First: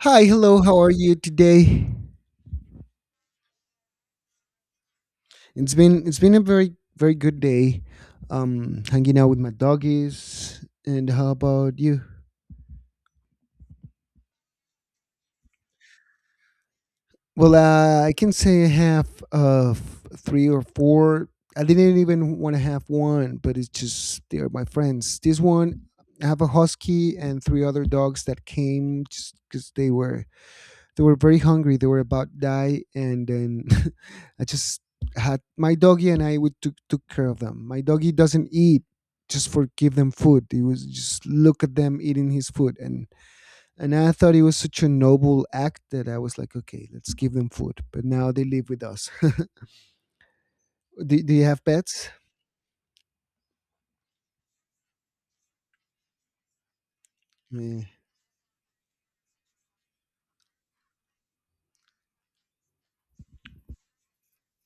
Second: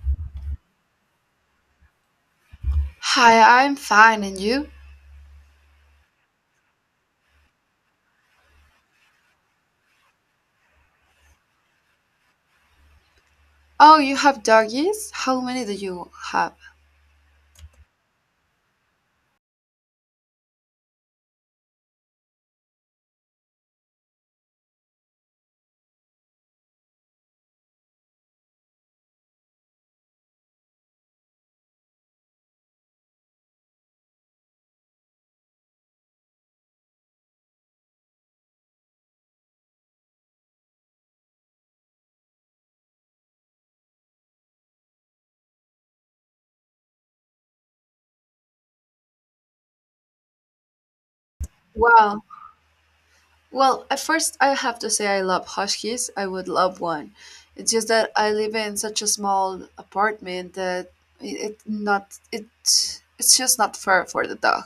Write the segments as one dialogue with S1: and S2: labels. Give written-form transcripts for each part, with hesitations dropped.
S1: Hi, hello. How are you today?
S2: Hi, I'm fine, and you?
S1: It's been a very very good day. Hanging out with my doggies. And how about you?
S2: Oh, you have doggies? How many do you have?
S1: Well, I can say I have three or four. I didn't even want to have one, but it's just they're my friends. This one, I have a husky and three other dogs that came just because they were very hungry. They were about to die, and then I just had my doggy and I would took care of them. My doggy doesn't eat; just for give them food. He was just look at them eating his food, and I thought it was such a noble act that I was like, okay, let's give them food. But now they live with us. Do you have pets?
S2: Wow. Well, at first, I have to say I love huskies. I would love one. It's
S1: Yeah.
S2: just that I live in such a small apartment that it it's just not fair for the dog.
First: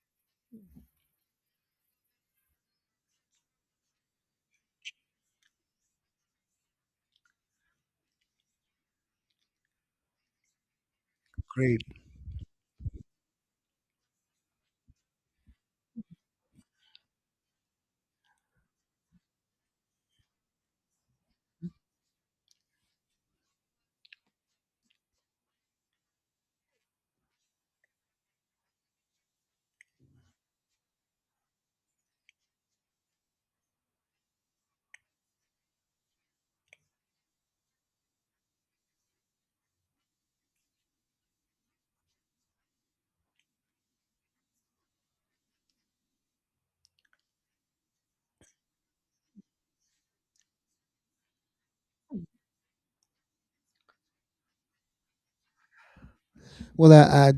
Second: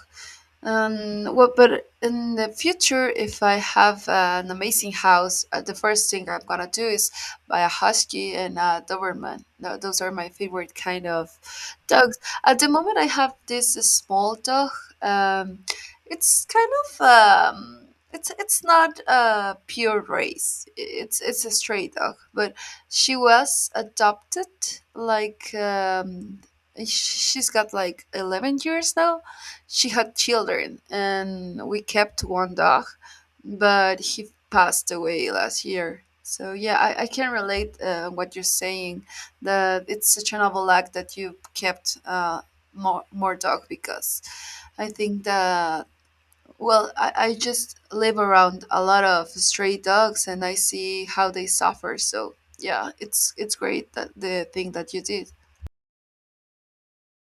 S2: Well, but in the future, if I have an amazing house, the first thing I'm gonna do is buy a husky and a Doberman. Those are my favorite kind of
S1: Great.
S2: dogs. At the moment, I have this small dog. Um, it's kind of it's not a pure race. It's a stray dog, but she was adopted like, she's got like 11 years now. She had children, and we kept one dog, but he passed away last year. So yeah, I can relate what you're saying. That it's such a noble act that you kept more dog, because I think that, well, I just live around a lot of stray dogs and I see how they suffer. So yeah, it's great, that the thing that you did.
S1: Well, I, I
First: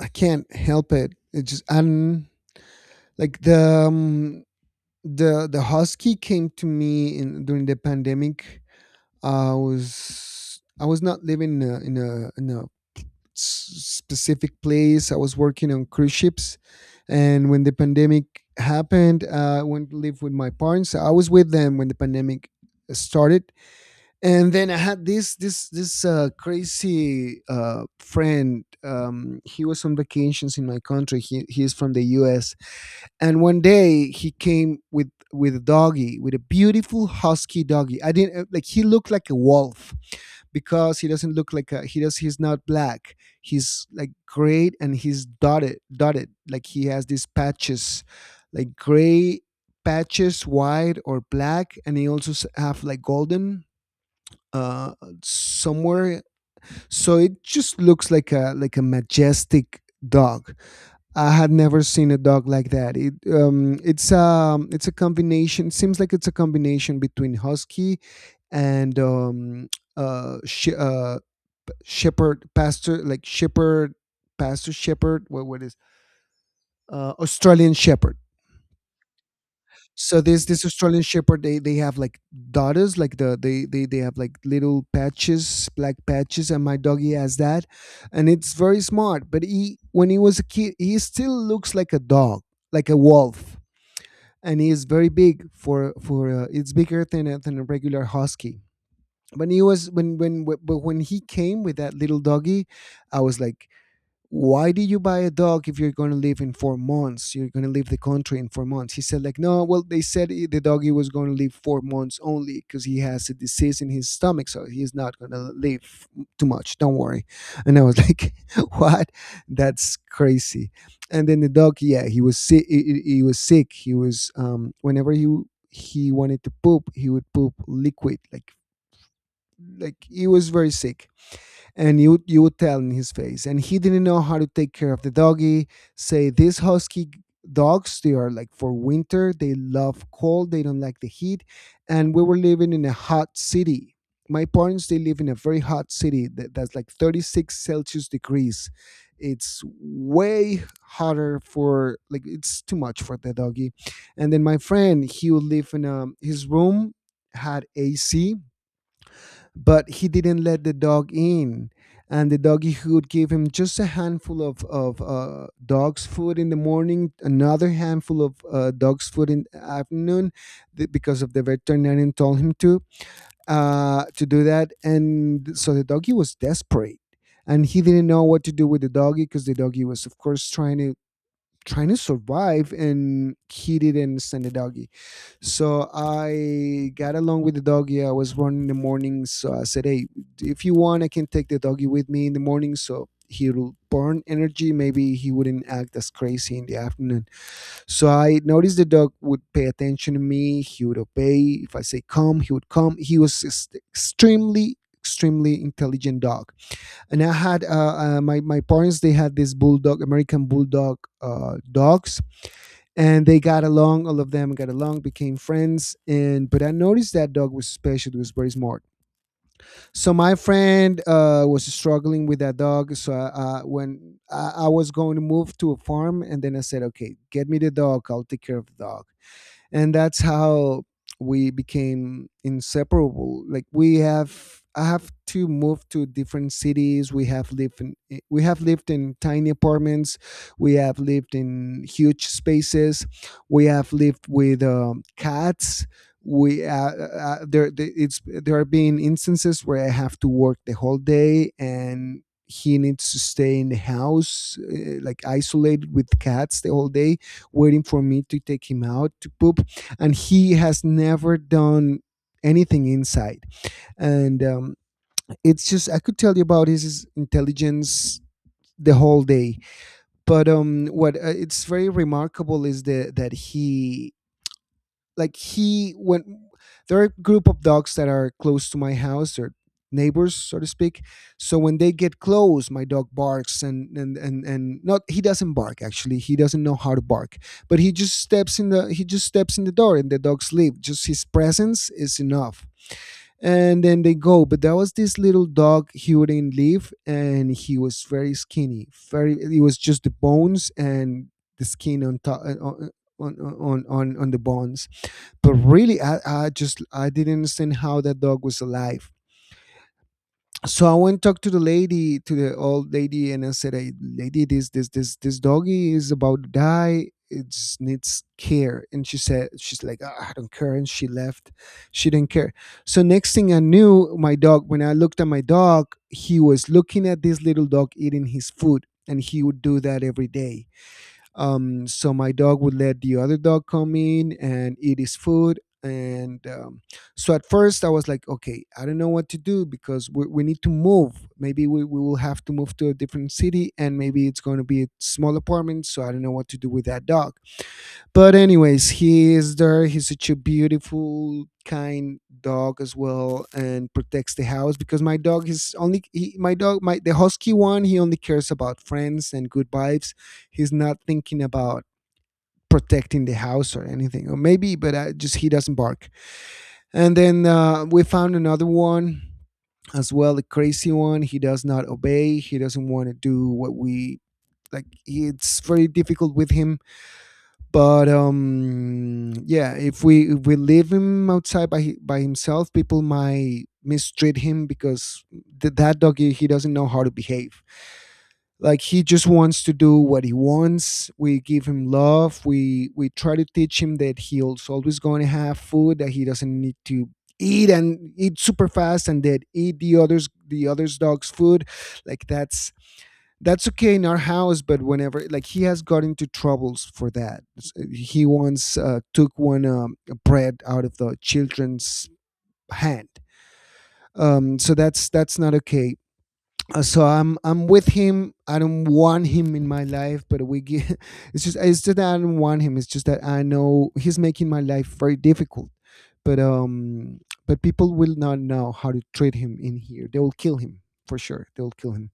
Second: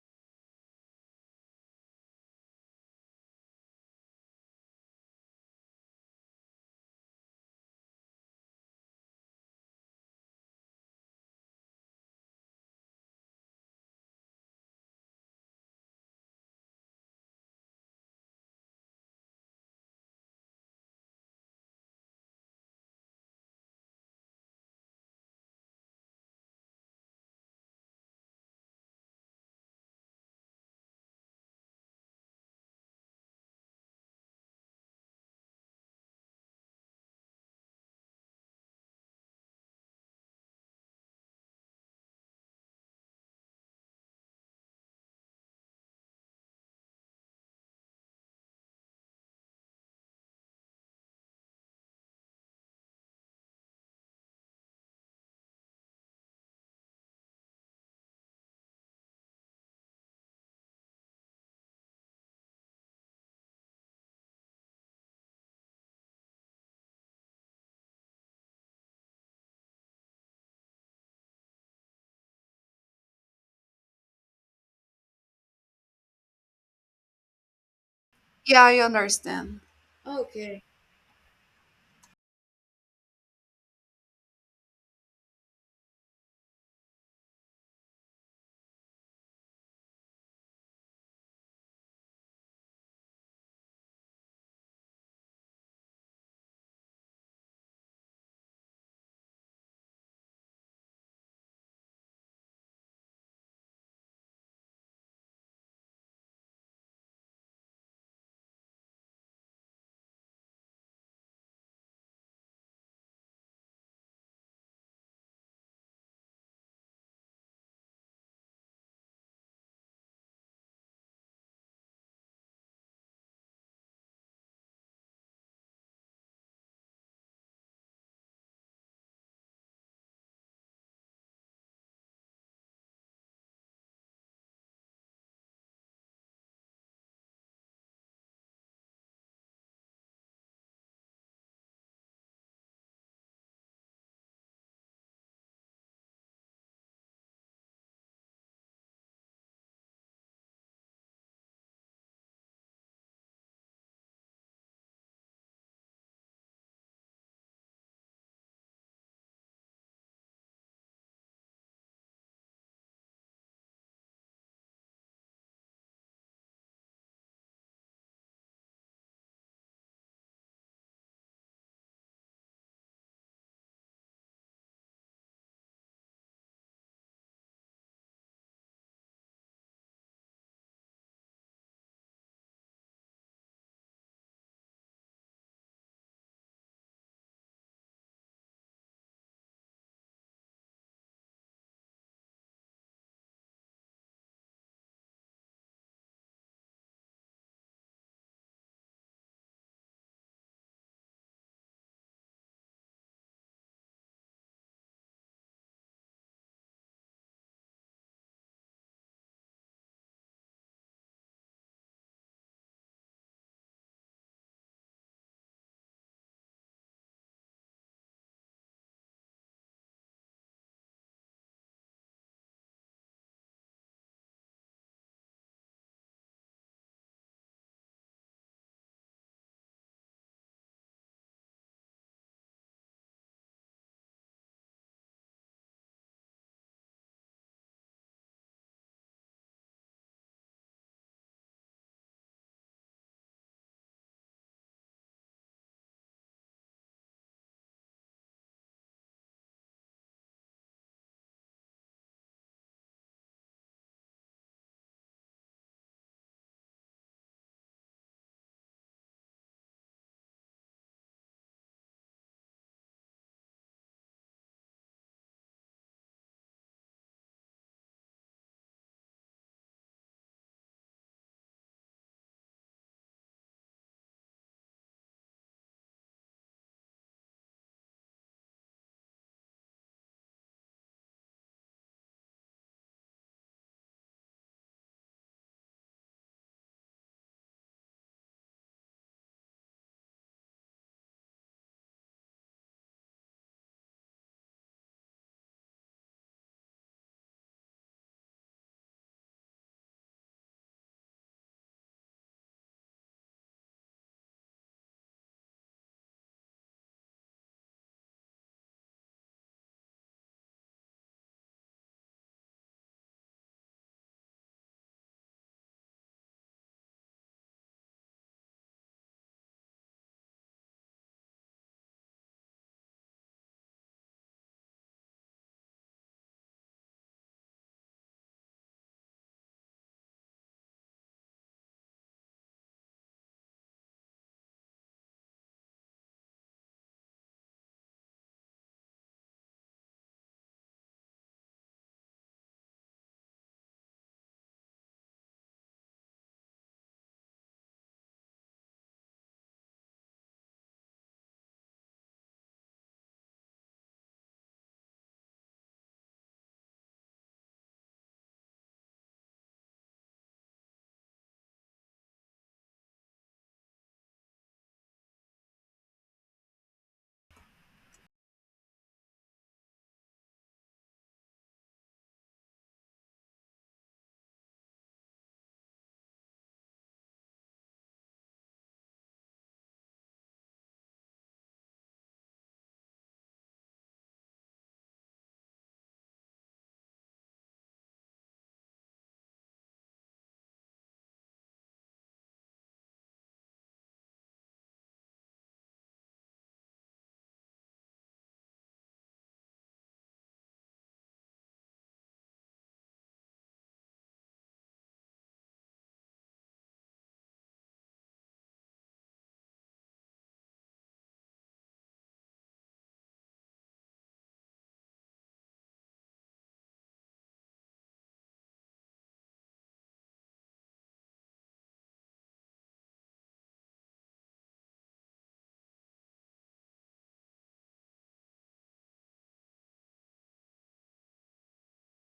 S1: I can't help it. It just. And like the um, husky came to me in during the pandemic. I was not living specific place. I was working on cruise ships, and when the pandemic happened, I went to live with my parents. I was with them when the pandemic started, and then I had this crazy friend. He was on vacations in my country. He is from the U.S. And one day he came with a doggy, with a beautiful husky doggy. I didn't like. He looked like a wolf because he doesn't look like a, he does he's not black. He's like gray, and he's dotted, dotted like he has these patches, like gray patches, white or black. And he also have like golden, uh somewhere. So it just looks like a majestic dog. I had never seen a dog like that. It's a combination. Seems like it's a combination between husky and uh, sh- uh shepherd, pastor, like shepherd, pastor, shepherd. What is, Australian shepherd?
S2: Yeah, I understand.
S1: So this
S2: Okay.
S1: Australian shepherd, they have like daughters, like they have like little patches, black patches, and my doggy has that. And it's very smart, but he, when he was a kid, he still looks like a dog, like a wolf. And he is very big for, it's bigger than a regular husky. When he was when when but when he came with that little doggy, I was like, why do you buy a dog if you're going to live in 4 months? You're going to leave the country in 4 months. He said like, no, well, they said I- the doggy was going to live 4 months only because he has a disease in his stomach, so he's not going to live too much, don't worry. And I was like, what, that's crazy. And then the dog, yeah, he was sick. He was sick. He was Whenever he wanted to poop, he would poop liquid, like he was very sick. And you would tell in his face, and he didn't know how to take care of the doggy. Say these husky dogs, they are like for winter, they love cold, they don't like the heat. And we were living in a hot city. My parents, they live in a very hot city that's like 36 celsius degrees. It's way hotter for, like, it's too much for the doggy. And then my friend, he would live in a, his room had AC, but he didn't let the dog in. And the doggy would give him just a handful of dog's food in the morning, another handful of dog's food in the afternoon. Because of the veterinarian told him to do that. And so the doggy was desperate, and he didn't know what to do with the doggy because the doggy was, of course, trying to trying to survive, and he didn't understand the doggy. So I got along with the doggy. I was running in the morning, so I said, "Hey, if you want, I can take the doggy with me in the morning." So he'll burn energy. Maybe he wouldn't act as crazy in the afternoon. So I noticed the dog would pay attention to me. He would obey. If I say come, he would come. He was just extremely extremely intelligent dog. And I had my parents, they had this bulldog, American bulldog, dogs. And they got along, all of them got along, became friends. And but I noticed that dog was special, it was very smart. So my friend, was struggling with that dog. So when I was going to move to a farm, and then I said, okay, get me the dog, I'll take care of the dog. And that's how we became inseparable. Like, we have I have to move to different cities, we have lived in we have lived in tiny apartments, we have lived in huge spaces, we have lived with cats. We there the- it's There have been instances where I have to work the whole day, and he needs to stay in the house, like isolated with cats the whole day, waiting for me to take him out to poop. And he has never done anything inside. And it's just, I could tell you about his intelligence the whole day. But what it's very remarkable is that he, like, he when there are a group of dogs that are close to my house, or neighbors so to speak, so when they get close, my dog barks, and not, he doesn't bark, actually he doesn't know how to bark. But he just steps in the door and the dogs leave, just his presence is enough. And then they go. But there was this little dog, he wouldn't leave, and he was very skinny, very it was just the bones and the skin on top, on on the bones. But really, I just I didn't understand how that dog was alive. So I went talk to the lady, to the old lady, and I said, hey lady, this doggy is about to die, it just needs care. And she said, she's like, "Ah, I don't care," and she left. She didn't care. So next thing I knew, my dog, when I looked at my dog, he was looking at this little dog eating his food. And he would do that every day. So my dog would let the other dog come in and eat his food. And so at first I was like, okay, I don't know what to do because we need to move. Maybe we will have to move to a different city, and maybe it's going to be a small apartment. So I don't know what to do with that dog. But anyways, he is there. He's such a beautiful, kind dog as well, and protects the house because my dog is only he, my dog my the husky one. He only cares about friends and good vibes. He's not thinking about protecting the house or anything, or maybe, but I just he doesn't bark. And then we found another one as well, the crazy one. He does not obey. He doesn't want to do what we like. It's very difficult with him, but yeah, if we leave him outside by himself, people might mistreat him because that doggy, he doesn't know how to behave. Like, he just wants to do what he wants. We give him love, we try to teach him that he's always going to have food, that he doesn't need to eat and eat super fast, and that eat the others dogs food. Like, that's okay in our house, but whenever, like, he has got into troubles for that. He once took one bread out of the children's hand. So that's not okay. So I'm with him. I don't want him in my life, but we get It's just that I don't want him. It's just that I know he's making my life very difficult. But but people will not know how to treat him in here. They will kill him. For sure they will kill him.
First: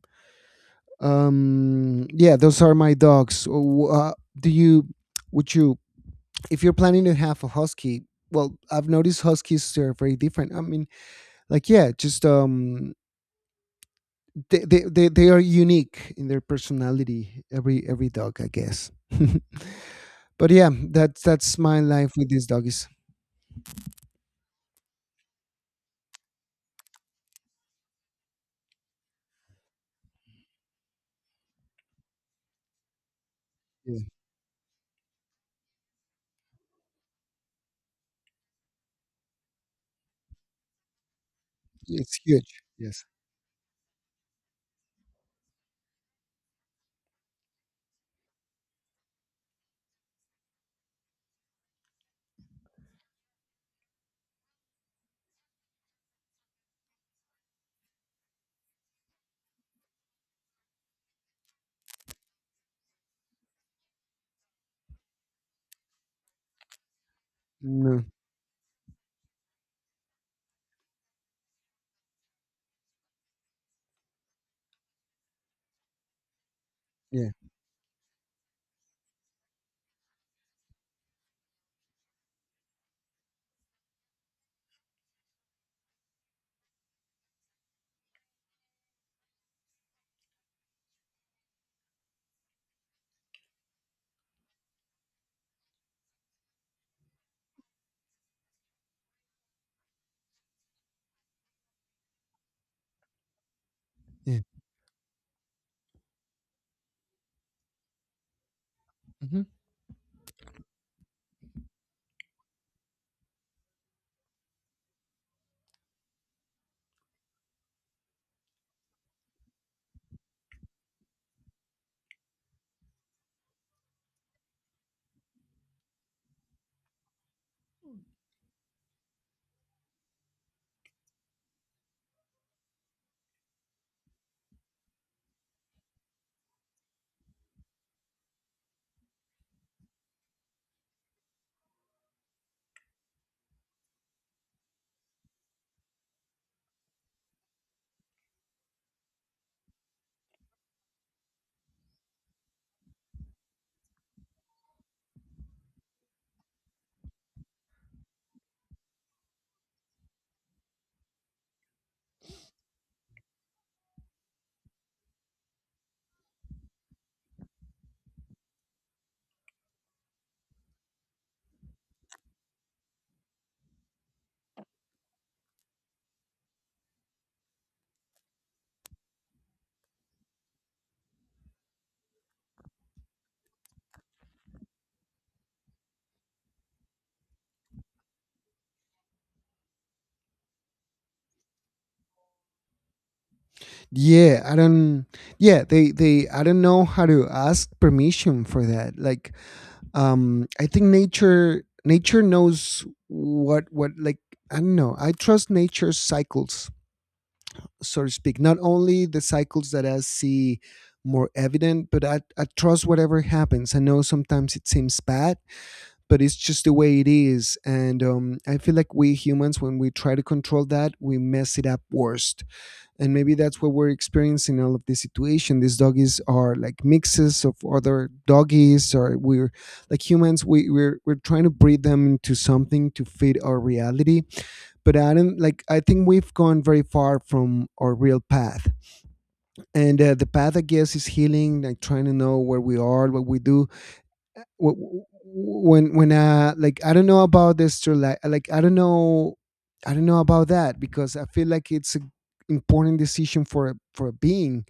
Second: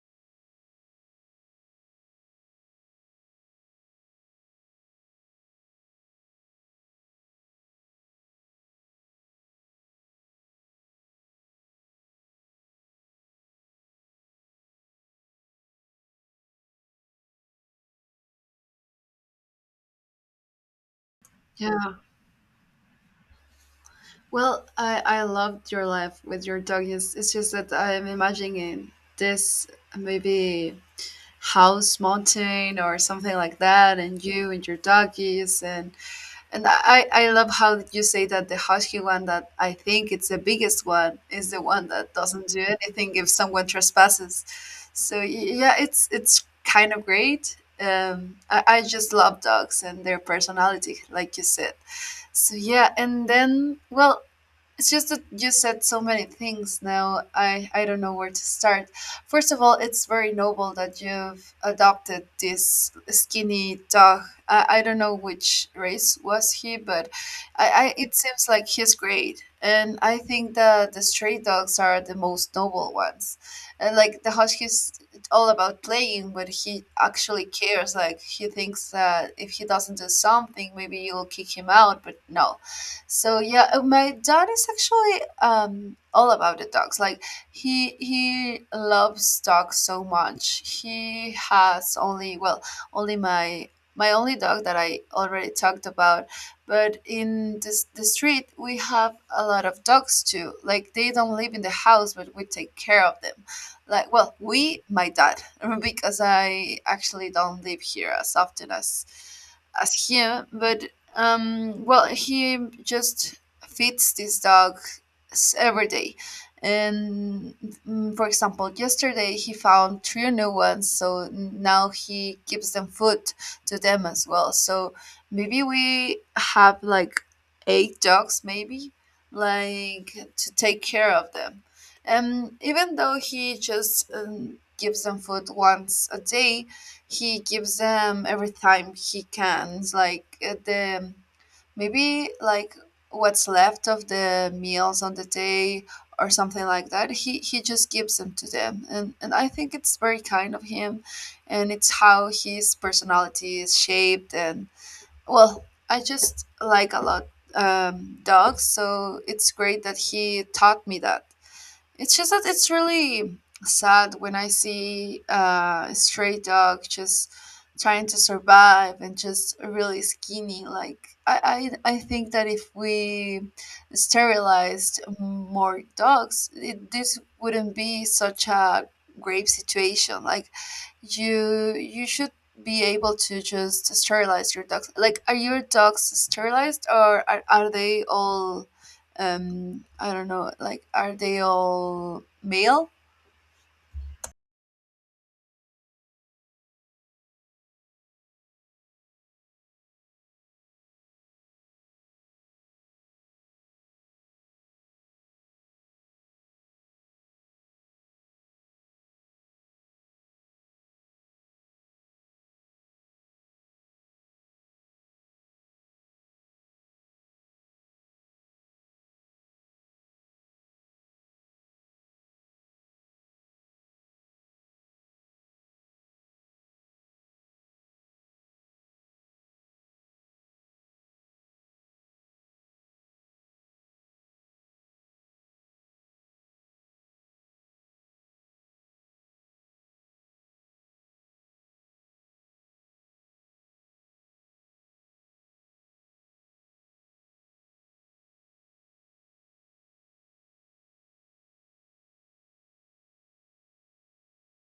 S1: yeah, those are my dogs. Do you Would you, if you're planning to have a husky... Well, I've noticed huskies are very different. I mean, like, yeah, just they are unique in their personality. Every dog, I guess. But yeah, that's my
S2: Yeah.
S1: life with these doggies.
S2: Well, I loved your life with your dog. It's just that I'm imagining this, maybe house mountain or something like
S1: Yeah,
S2: that, and you and your doggies, and I love how you say that the husky one that I think it's the biggest one is the one that
S1: it's
S2: doesn't
S1: huge,
S2: do
S1: yes.
S2: anything if someone trespasses. So yeah, it's kind of great. I just love dogs and their personality, like you said. So yeah, and then, well, it's just that you said so many things now. I don't know where to start. First of all, it's very noble that you've adopted this skinny dog. I don't know which race was he, but I
S1: No.
S2: it seems like he's great. And I think that the stray dogs are the most noble ones. And like the Husky's all about playing, but he
S1: Yeah.
S2: actually cares. Like he thinks that if he doesn't do something, maybe you'll kick him out, but no. So yeah, my dad is actually all about the dogs. Like he loves dogs so much. He has only, well, only my only dog that I already talked about. But in this the street we have a lot of dogs too. Like they don't live in the house, but we take care of them. Like, well,
S1: Yeah.
S2: we my dad because I actually don't live here as often
S1: Mhm.
S2: as him, but well, he just feeds this dog every day. And for example, yesterday he found three new ones, so now he gives them food to them as well. So maybe we have like eight dogs, maybe, like, to take care of them. And even though he just gives them food once a day, he gives them every time he can. It's like the, maybe like what's left of the meals on the day or something like that. He just gives them to them, and I think it's very kind of him, and it's how his personality is shaped. And, well, I just like a lot dogs, so it's great that he taught me that. It's just that it's really sad when I see a stray dog just trying to survive and just really skinny. Like I think that if we sterilized more dogs, it, this wouldn't be such a grave situation. Like you should be able to just sterilize your dogs. Like, are your dogs sterilized, or are they all? I don't know, like, are they all male?
S1: Yeah, I don't. Yeah, they they. I don't know how to ask permission for that. Like, I think nature knows what like. I don't know, I trust nature's cycles, so to speak. Not only the cycles that I see more evident, but I trust whatever happens. I know sometimes it seems bad, but it's just the way it is. And I feel like we humans, when we try to control that, we mess it up worse. And maybe that's what we're experiencing, all of this situation. These doggies are like mixes of other doggies, or we're like humans. We're we're trying to breed them into something to fit our reality. But I don't, like, I think we've gone very far from our real path. And the path, I guess, is healing. Like trying to know where we are, what we do. Wh- when Like, I don't know about this to, like, I don't know. I don't know about that because I feel like it's a important decision for for a being.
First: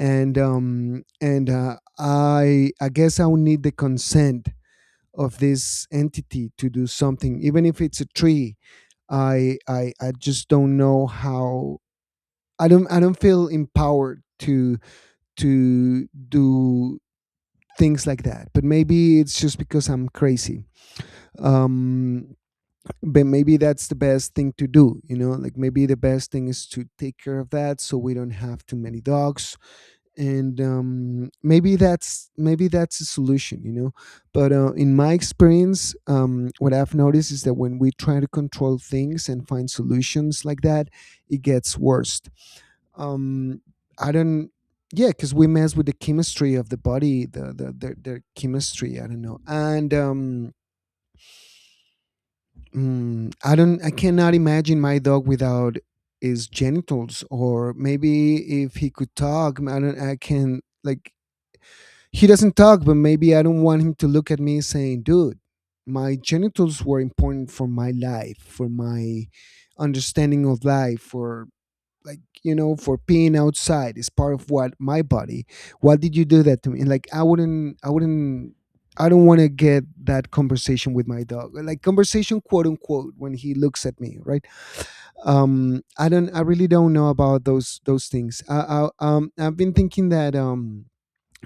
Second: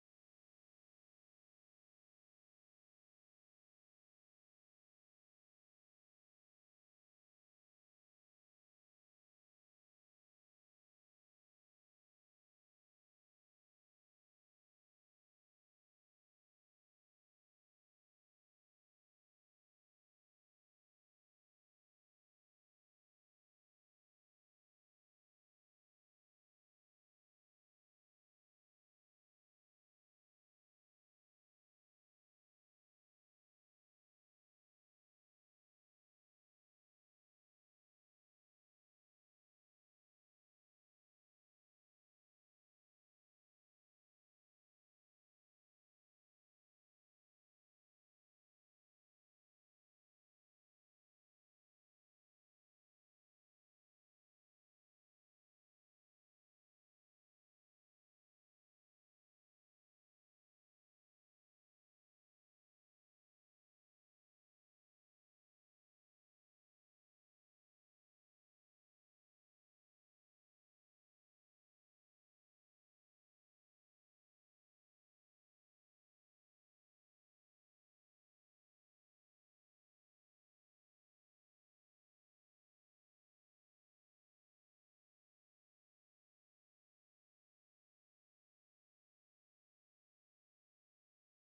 S1: And I guess I would need the consent of this entity to do something, even if it's a tree. I just don't know how. I don't feel empowered to do things like that. But maybe it's just because I'm crazy. um but maybe that's the best thing to do, you know? Like, maybe the best thing is to take care of that so we don't have too many dogs. And maybe that's a solution, you know? But in my experience, what I've noticed is that when we try to control things and find solutions like that, it gets worse. Um I don't Yeah, because we mess with the chemistry of the body, their chemistry. I don't know. And mm, I don't. I cannot imagine my dog without his genitals. Or maybe if he could talk, I don't. I can, like, he doesn't talk. But maybe I don't want him to look at me saying, "Dude, my genitals were important for my life, for my understanding of life, for, like, you know, for peeing outside is part of what my body, why did you do that to me?" And, like, I wouldn't. I don't want to get that conversation with my dog, like conversation quote unquote, when he looks at me, right? I really don't know about those things. I, I've been thinking that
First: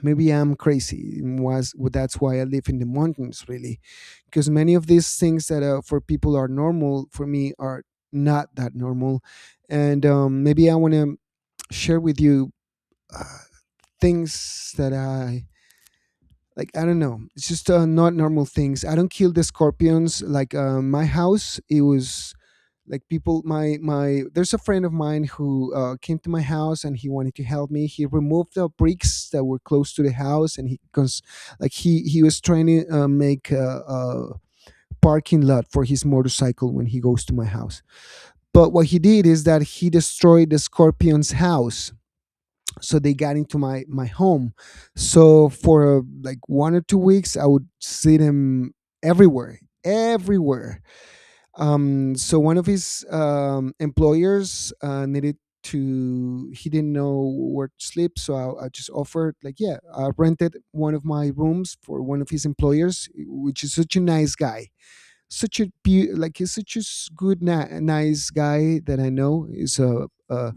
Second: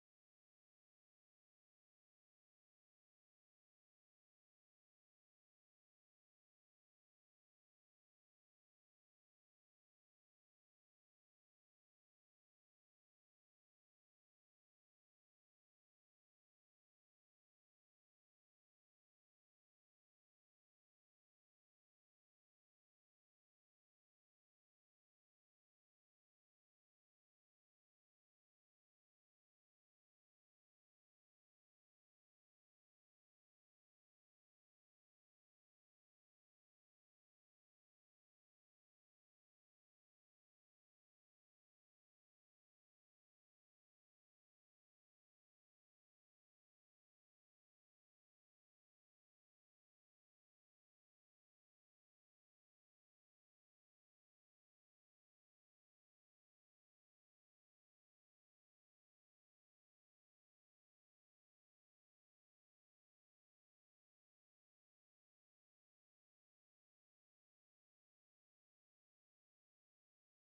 S1: maybe I'm crazy. And was Well, that's why I live in the mountains, really. Because many of these things that for people are normal, for me are not that normal. And maybe I want to share with you uh, things that I like. I don't know. It's just not normal things. I don't kill the scorpions. Like, my house, it was, like, people. My my. There's a friend of mine who came to my house and he wanted to help me. He removed the bricks that were close to the house, and he he was trying to make a parking lot for his motorcycle when he goes to my house. But what he did is that he destroyed the scorpion's house, so they got into my home. So for like 1 or 2 weeks I would see them everywhere. Everywhere. So one of his employers needed to, he didn't know where to sleep. So I just offered, like, yeah, I rented one of my rooms for one of his employers, which is such a nice guy. Such a he's such a nice guy that I know is a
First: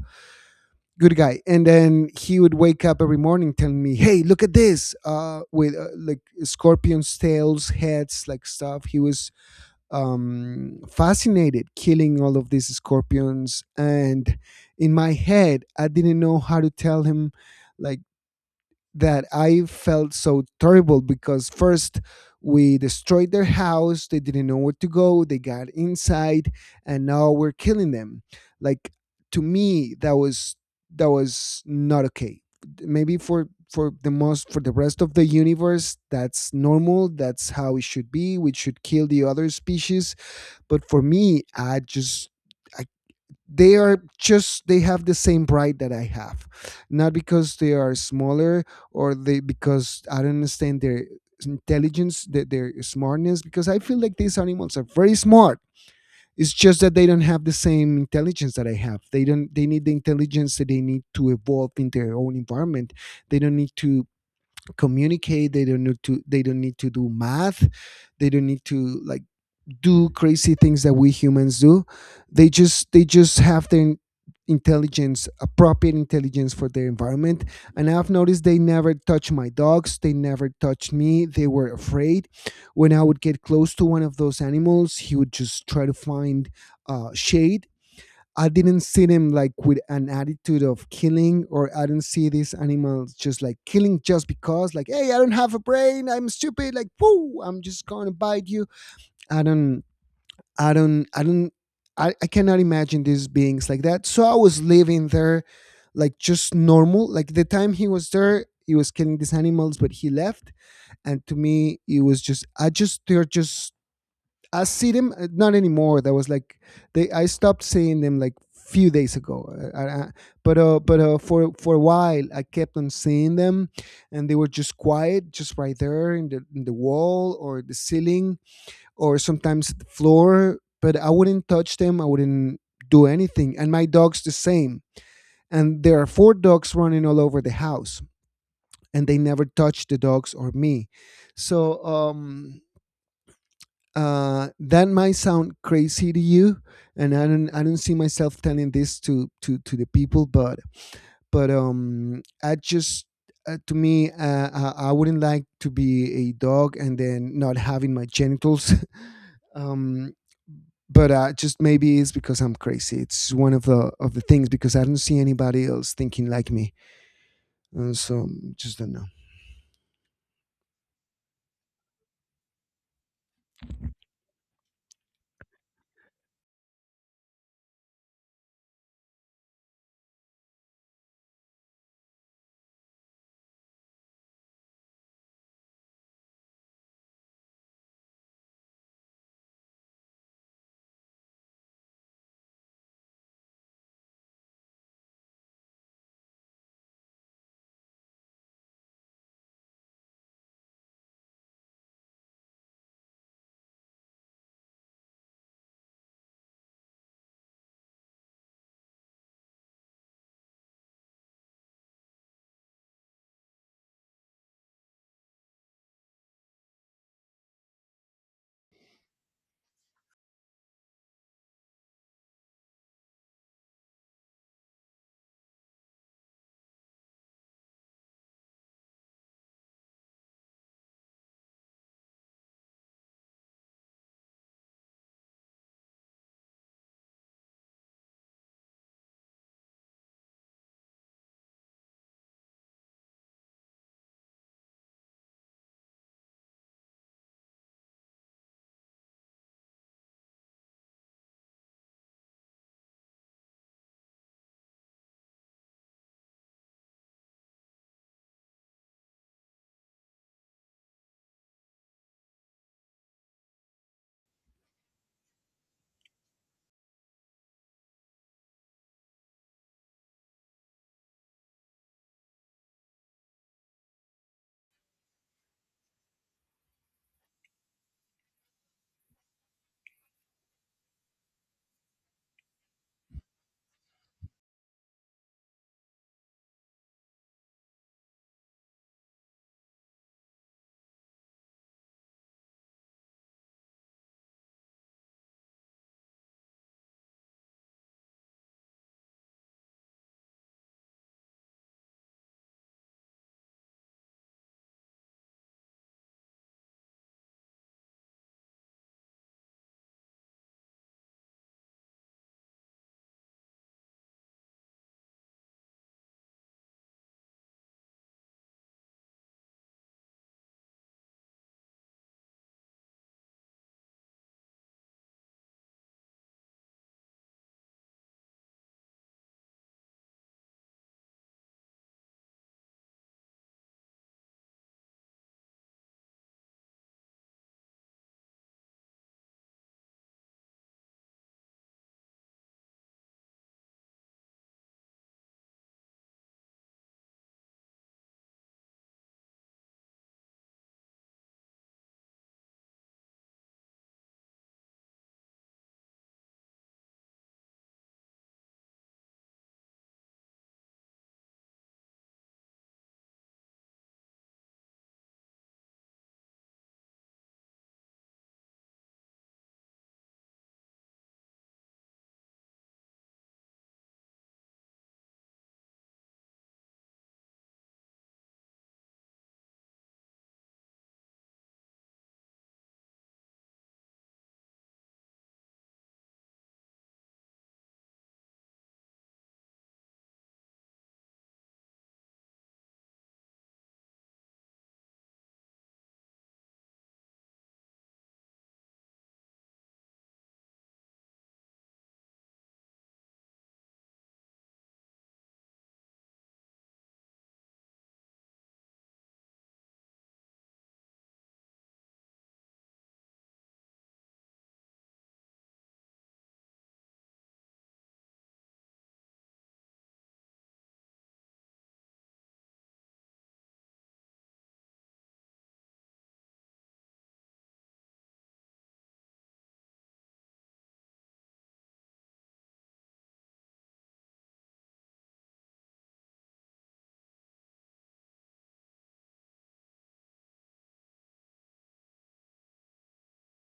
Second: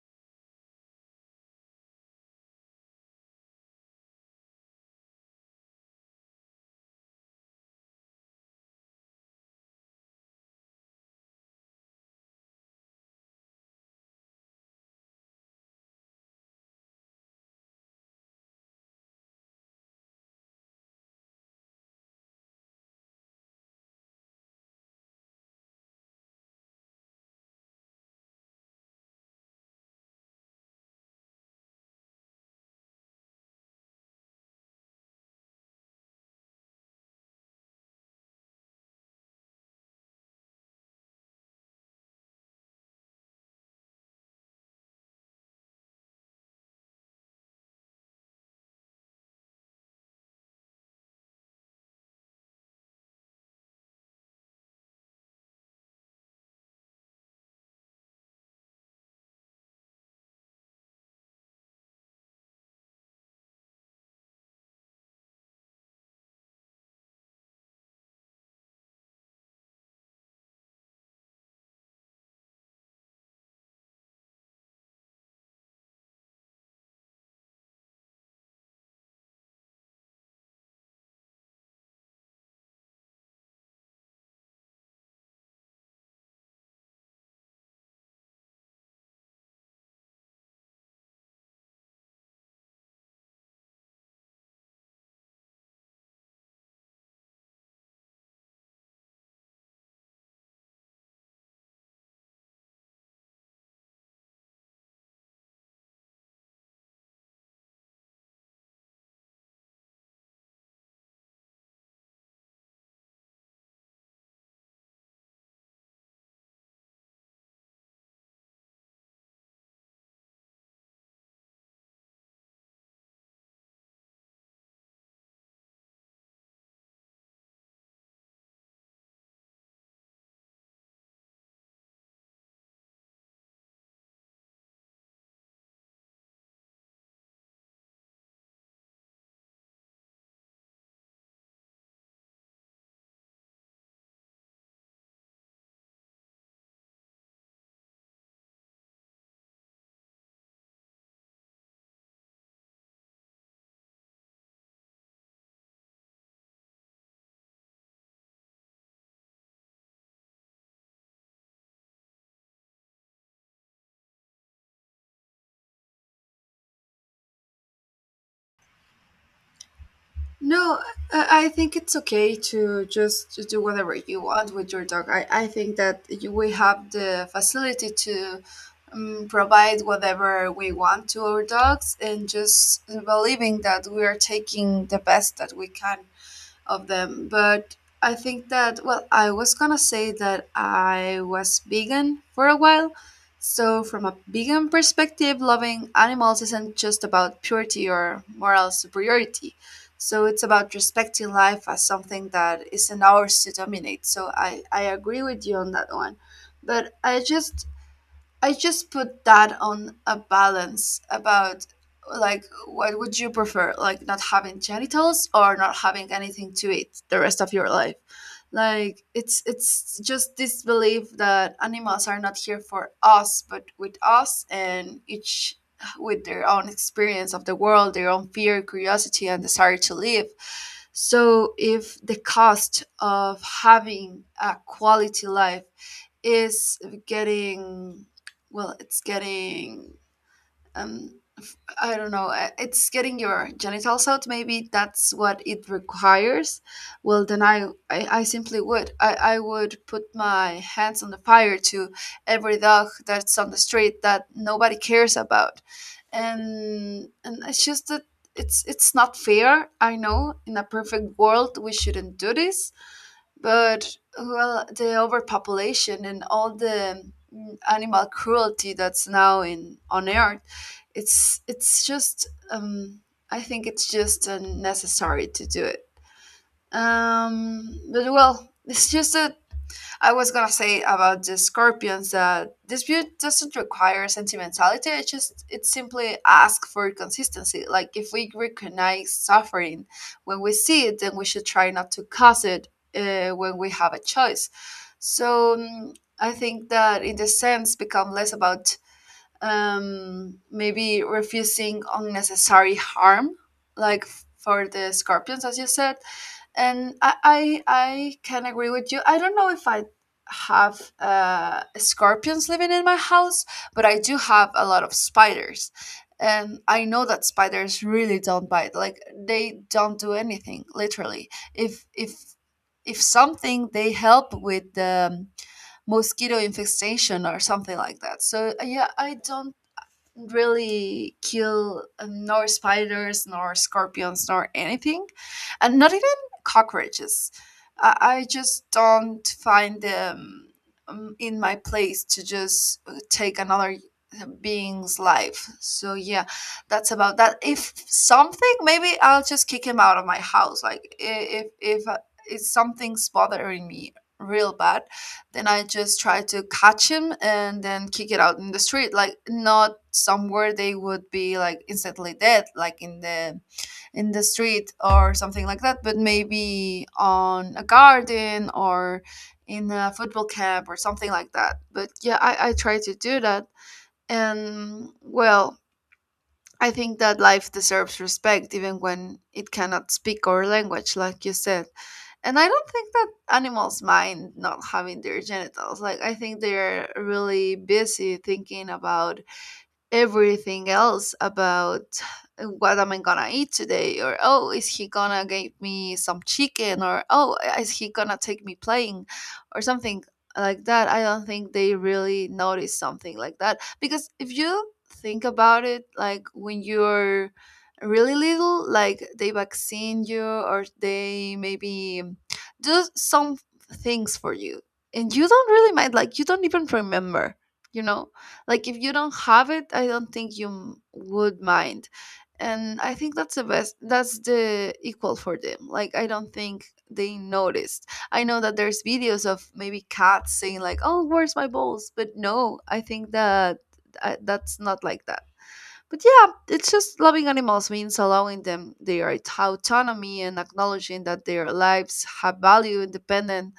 S1: good guy. And then he would wake up every morning telling me, "Hey, look at this," with like scorpions tails, heads, like stuff. He was fascinated killing all of these scorpions. And in my head, I didn't know how to tell him, like, that I felt so terrible because first we destroyed their house, they didn't know where to go, they got inside, and now we're killing them. Like, to me, that was not okay. Maybe for the most for the rest of the universe, that's normal. That's how it should be. We should kill the other species. But for me, I just, I, they are just, they have the same pride that I have. Not because they are smaller, or they, because I don't understand their intelligence, their smartness. Because I feel like these animals are very smart. It's just that they don't have the same intelligence that I have. They don't. They need the intelligence that they need to evolve in their own environment. They don't need to communicate. They don't need to. They don't need to do math. They don't need to, like, do crazy things that we humans do. They just have their intelligence, appropriate intelligence for their environment. And I've noticed they never touch my dogs. They never touched me. They were afraid. When I would get close to one of those animals, he would just try to find shade. I didn't see him, like, with an attitude of killing, or I didn't see these animals just, like, killing just because, like, hey, I don't have a brain, I'm stupid, like, woo, I'm just gonna bite you. I don't, I don't, I don't, I cannot imagine these beings like that. So I was living there, like, just normal. Like the time he was there, he was killing these animals, but he left. And to me, it was just, I just, they're just, I see them not anymore. That was like, I stopped seeing them like few days ago. I, but For a while, I kept on seeing them, and they were just quiet, just right there in the wall or the ceiling or sometimes the floor. But I wouldn't touch them. I wouldn't do anything. And my dog's the same. And there are four dogs running all over the house, and they never touch the dogs or me. So that might sound crazy to you, and I don't see myself telling this to the people. But I just to me, I wouldn't like to be a dog and then not having my genitals. um but just maybe it's because I'm crazy. It's one of the things, because I don't see anybody else thinking like me, and so just don't know.
S2: No, I think it's okay to just to do whatever you want with your dog. I think that you, we have the facility to provide whatever we want to our dogs and just believing that we are taking the best that we can of them. But I think that, well, I was gonna say that I was vegan for a while. So, from a vegan perspective, loving animals isn't just about purity or moral superiority. So, it's about respecting life as something that isn't ours to dominate. So, I agree with you on that one. But I just, I just put that on a balance about, like, what would you prefer, like not having genitals or not having anything to eat the rest of your life? Like, it's just this belief that animals are not here for us but with us, and each with their own experience of the world, their own fear, curiosity, and desire to live. So if the cost of having a quality life is getting, well, it's getting, um I don't know, it's getting your genitals out, maybe that's what it requires. Well, then I simply would. I would put my hands on the fire to every dog that's on the street that nobody cares about. And it's just that it's not fair. I know in a perfect world we shouldn't do this, but, well, the overpopulation and all the animal cruelty that's now in on Earth, it's just I think it's just unnecessary to do it. But, well, it's just a, I was gonna say about the scorpions that this view doesn't require sentimentality. It just, it simply asks for consistency. Like if we recognize suffering when we see it, then we should try not to cause it when we have a choice. So I think that in the sense become less about maybe refusing unnecessary harm, like for the scorpions, as you said, and I can agree with you. I don't know if I have scorpions living in my house, but I do have a lot of spiders, and I know that spiders really don't bite. Like they don't do anything, literally. If if something, they help with the mosquito infestation or something like that. So yeah, I don't really kill nor spiders nor scorpions nor anything, and not even cockroaches. I just don't find them in my place to just take another being's life. So yeah, that's about that. If something, maybe I'll just kick him out of my house. Like if if if something's bothering me real bad, then I just try to catch him and then kick it out in the street, like not somewhere they would be like instantly dead, like in the street or something like that, but maybe on a garden or in a football camp or something like that. But yeah, I try to do that. And, well, I think that life deserves respect even when it cannot speak our language, like you said. And I don't think that animals mind not having their genitals. Like, I think they're really busy thinking about everything else, about what am I gonna eat today, or oh, is he gonna give me some chicken, or oh, is he gonna take me playing, or something like that. I don't think they really notice something like that, because if you think about it, like when you're really little, like they vaccine you, or they maybe do some things for you, and you don't really mind, like you don't even remember, you know, like if you don't have it, I don't think you would mind. And I think that's the best, that's the equal for them. Like I don't think they noticed. I know that there's videos of maybe cats saying like, "Oh, where's my balls?" But no, I think that that's not like that. But yeah, it's just loving animals means allowing them their autonomy and acknowledging that their lives have value, independent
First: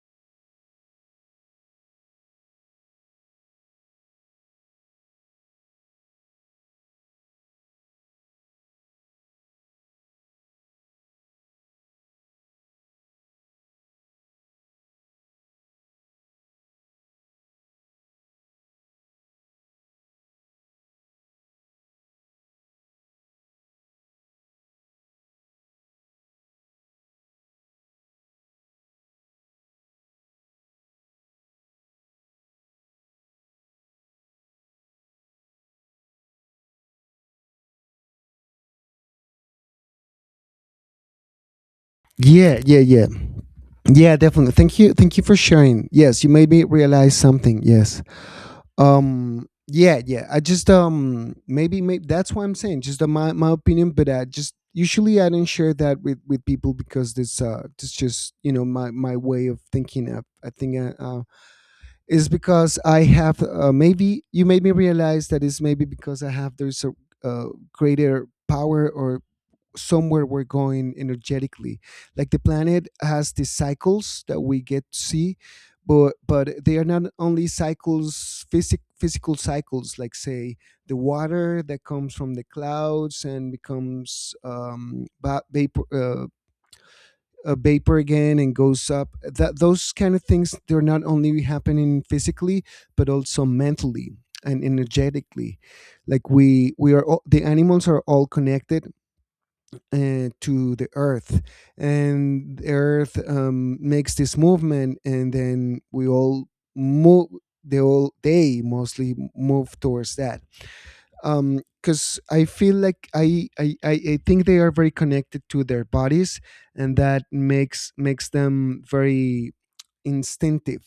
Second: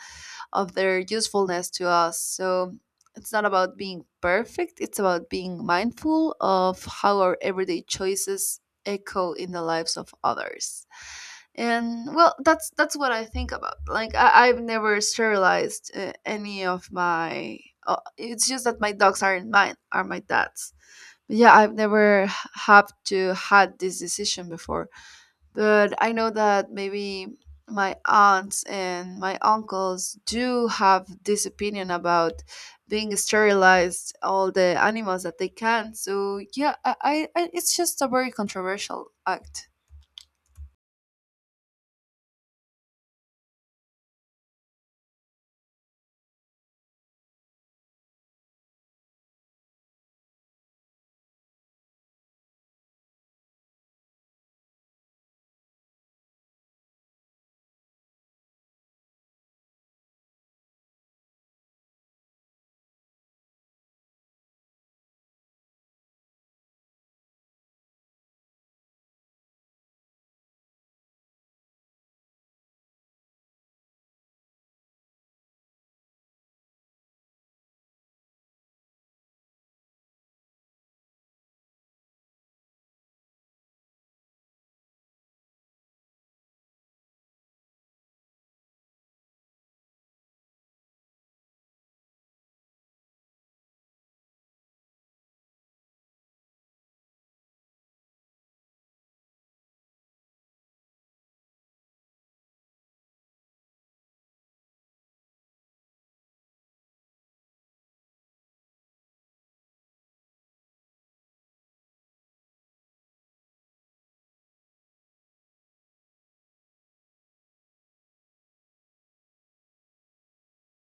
S2: of their usefulness to us. So it's not about being perfect, it's about being mindful of how our everyday choices echo in the lives of others. And, well, that's what I think about. Like I, I've never sterilized any of my. It's just that my dogs aren't mine, are my dad's. But yeah, I've never h- have to had this decision before, but I know that maybe my aunts and my uncles do have this opinion about being sterilized all the animals that they can. So yeah, I it's just a very controversial act.
S1: Yeah, yeah, yeah, yeah. Definitely. Thank you for sharing. Yes, you made me realize something. Yes. Yeah, yeah. I just maybe that's why I'm saying. Just my my opinion. But I just, usually I don't share that with people, because this this just, you know, my way of thinking. I think is because I have maybe you made me realize that, is maybe because I have, there's a uh, greater power or somewhere we're going energetically. Like the planet has these cycles that we get to see. But they are not only cycles, physical cycles, like, say, the water that comes from the clouds and becomes vapor, a vapor again, and goes up. That those kind of things, they're not only happening physically, but also mentally and energetically. Like we are all, the animals are all connected to the earth. And the earth makes this movement, and then we all move. They all, they mostly move towards that. Because I feel like I think they are very connected to their bodies. And that makes them very instinctive.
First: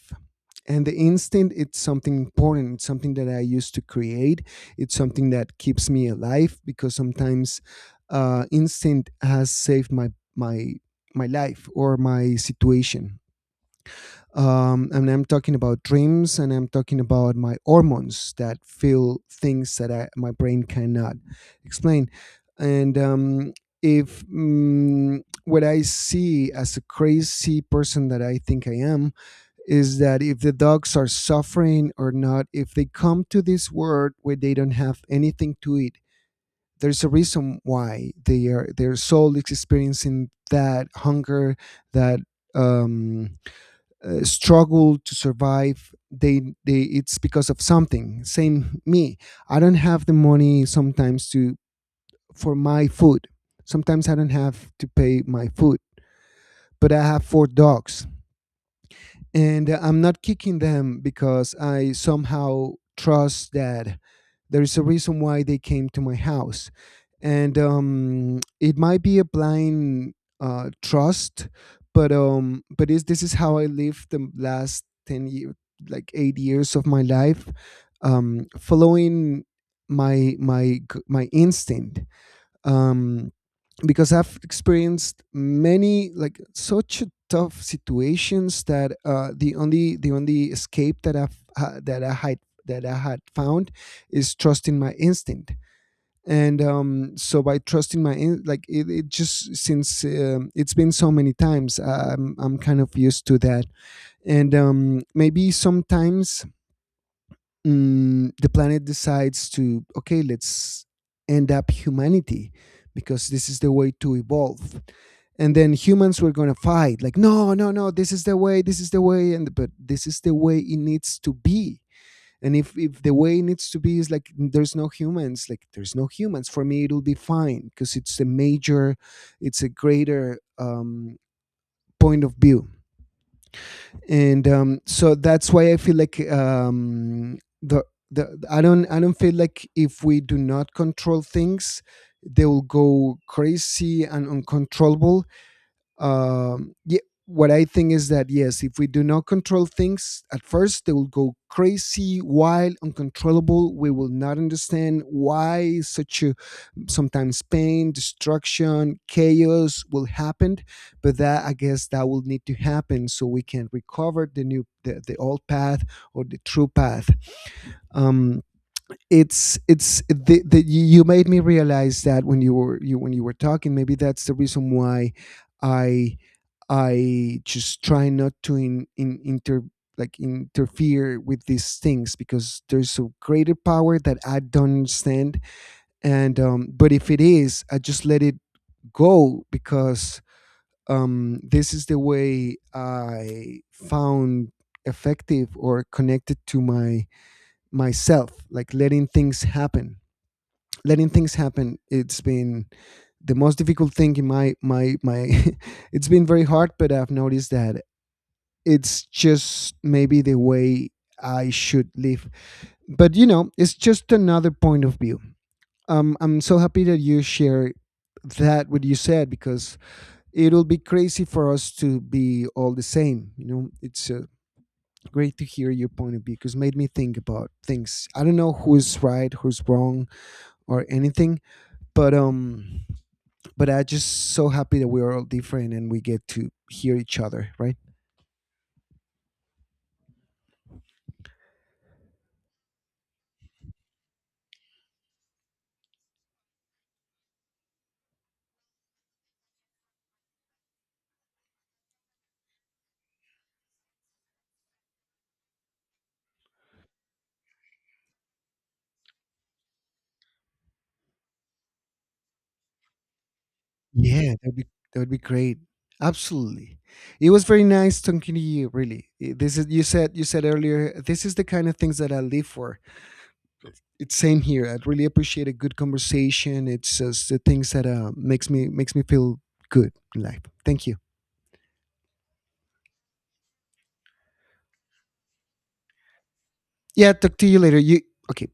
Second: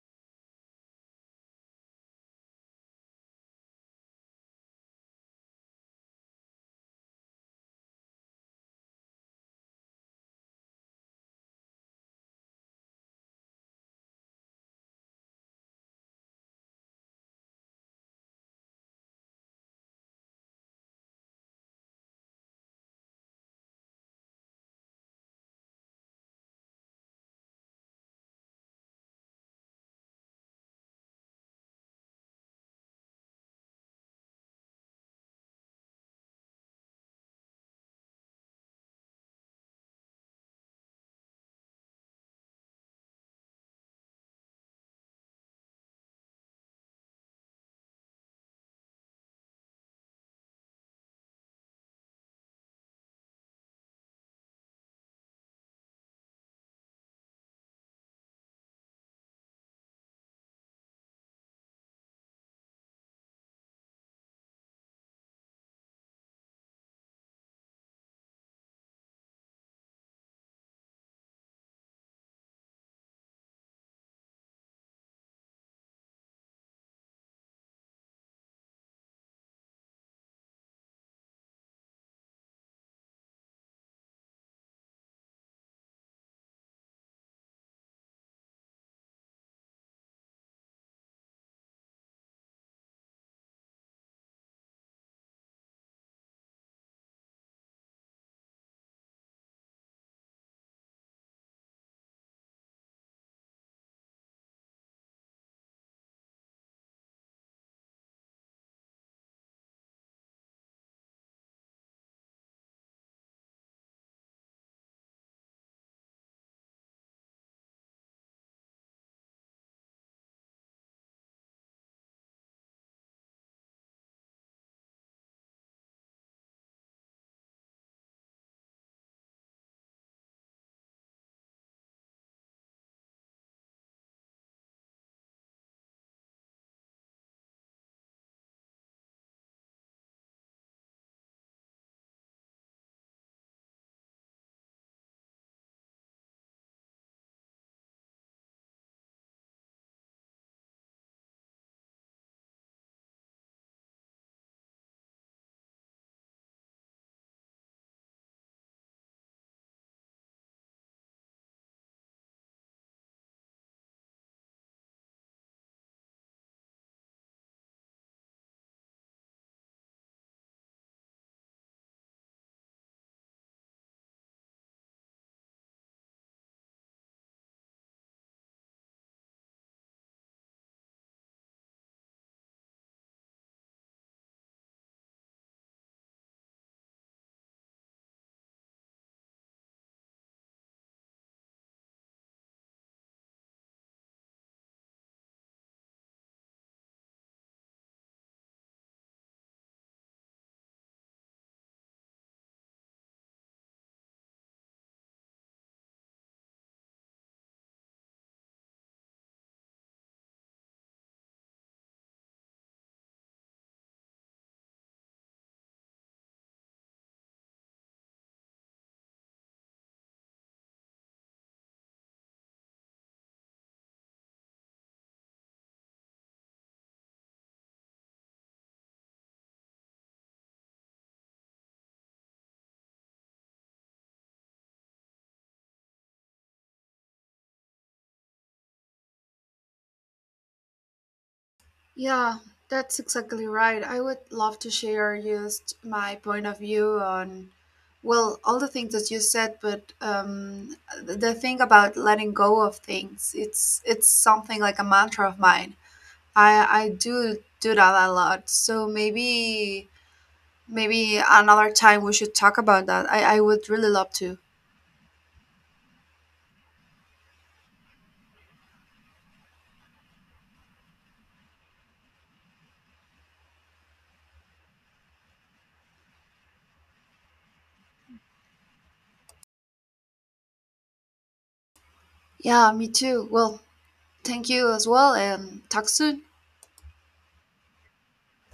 S1: And the instinct, it's something important. It's something that I used to create. It's something that keeps me alive, because sometimes instinct has saved my my my life or my situation. And I'm talking about dreams, and I'm talking about my hormones, that feel things that my brain cannot explain. And if what I see as a crazy person that I think I am is that if the dogs are suffering or not, if they come to this world where they don't have anything to eat, there's a reason why they are their soul is experiencing that hunger, that um, struggle to survive, they it's because of something, same me. I don't have the money sometimes to for my food. Sometimes I don't have to pay my food, but I have four dogs. And I'm not kicking them because I somehow trust that there is a reason why they came to my house, and it might be a blind trust, but is this is how I lived the last 10 years, like 8 years of my life, following my instinct. Um, because I've experienced many like such a tough situations that the only escape that I've ha- that I had found is trusting my instinct. And so by trusting like it just since it's been so many times, I'm kind of used to that. And maybe sometimes the planet decides to, okay, let's end up humanity because this is the way to evolve. And then humans were going to fight like, no, no, no, this is the way, this is the way, and but this is the way it needs to be. And if the way it needs to be is like there's no humans, like there's no humans, for me it'll be fine because it's a major, it's a greater point of view. And so that's why I feel like, the I don't feel like if we do not control things, they will go crazy and uncontrollable. Yeah, what I think is that, yes, if we do not control things at first, they will go crazy, wild, uncontrollable. We will not understand why such a sometimes pain, destruction, chaos will happen, but that, I guess, that will need to happen so we can recover the new, the old path, or the true path. um it's the you made me realize that, when you were talking, maybe that's the reason why i I just try not to in inter like interfere with these things, because there's a greater power that I don't understand. And but if it is, I just let it go, because this is the way I found effective or connected to my myself, like letting things happen. Letting things happen, it's been the most difficult thing in my it's been very hard, but I've noticed that it's just maybe the way I should live. But, it's just another point of view. I'm so happy that you share that what you said, because it'll be crazy for us to be all the same. It's great to hear your point of view because made me think about things. I don't know who's right, who's wrong, or anything, but um, but I just so happy that we are all different and we get to hear each other, right?
S2: Yeah, that's exactly right. I would love to share just my point of view on, well, all the things that you said, but the thing about letting go of things, it's something like a mantra of mine. I do do that a lot. So maybe maybe another time we should talk about that. I would really love
S1: Yeah,
S2: to.
S1: that'd be great. Absolutely. It was very nice talking to you. Really, this is, you said earlier, this is the kind of things that I live for. It's same here. I really appreciate a good conversation. It's just the things that makes me feel good in life. Thank you.
S2: Yeah, me too. Well, thank you as well, and talk soon.
S1: Yeah, talk to you later. You okay?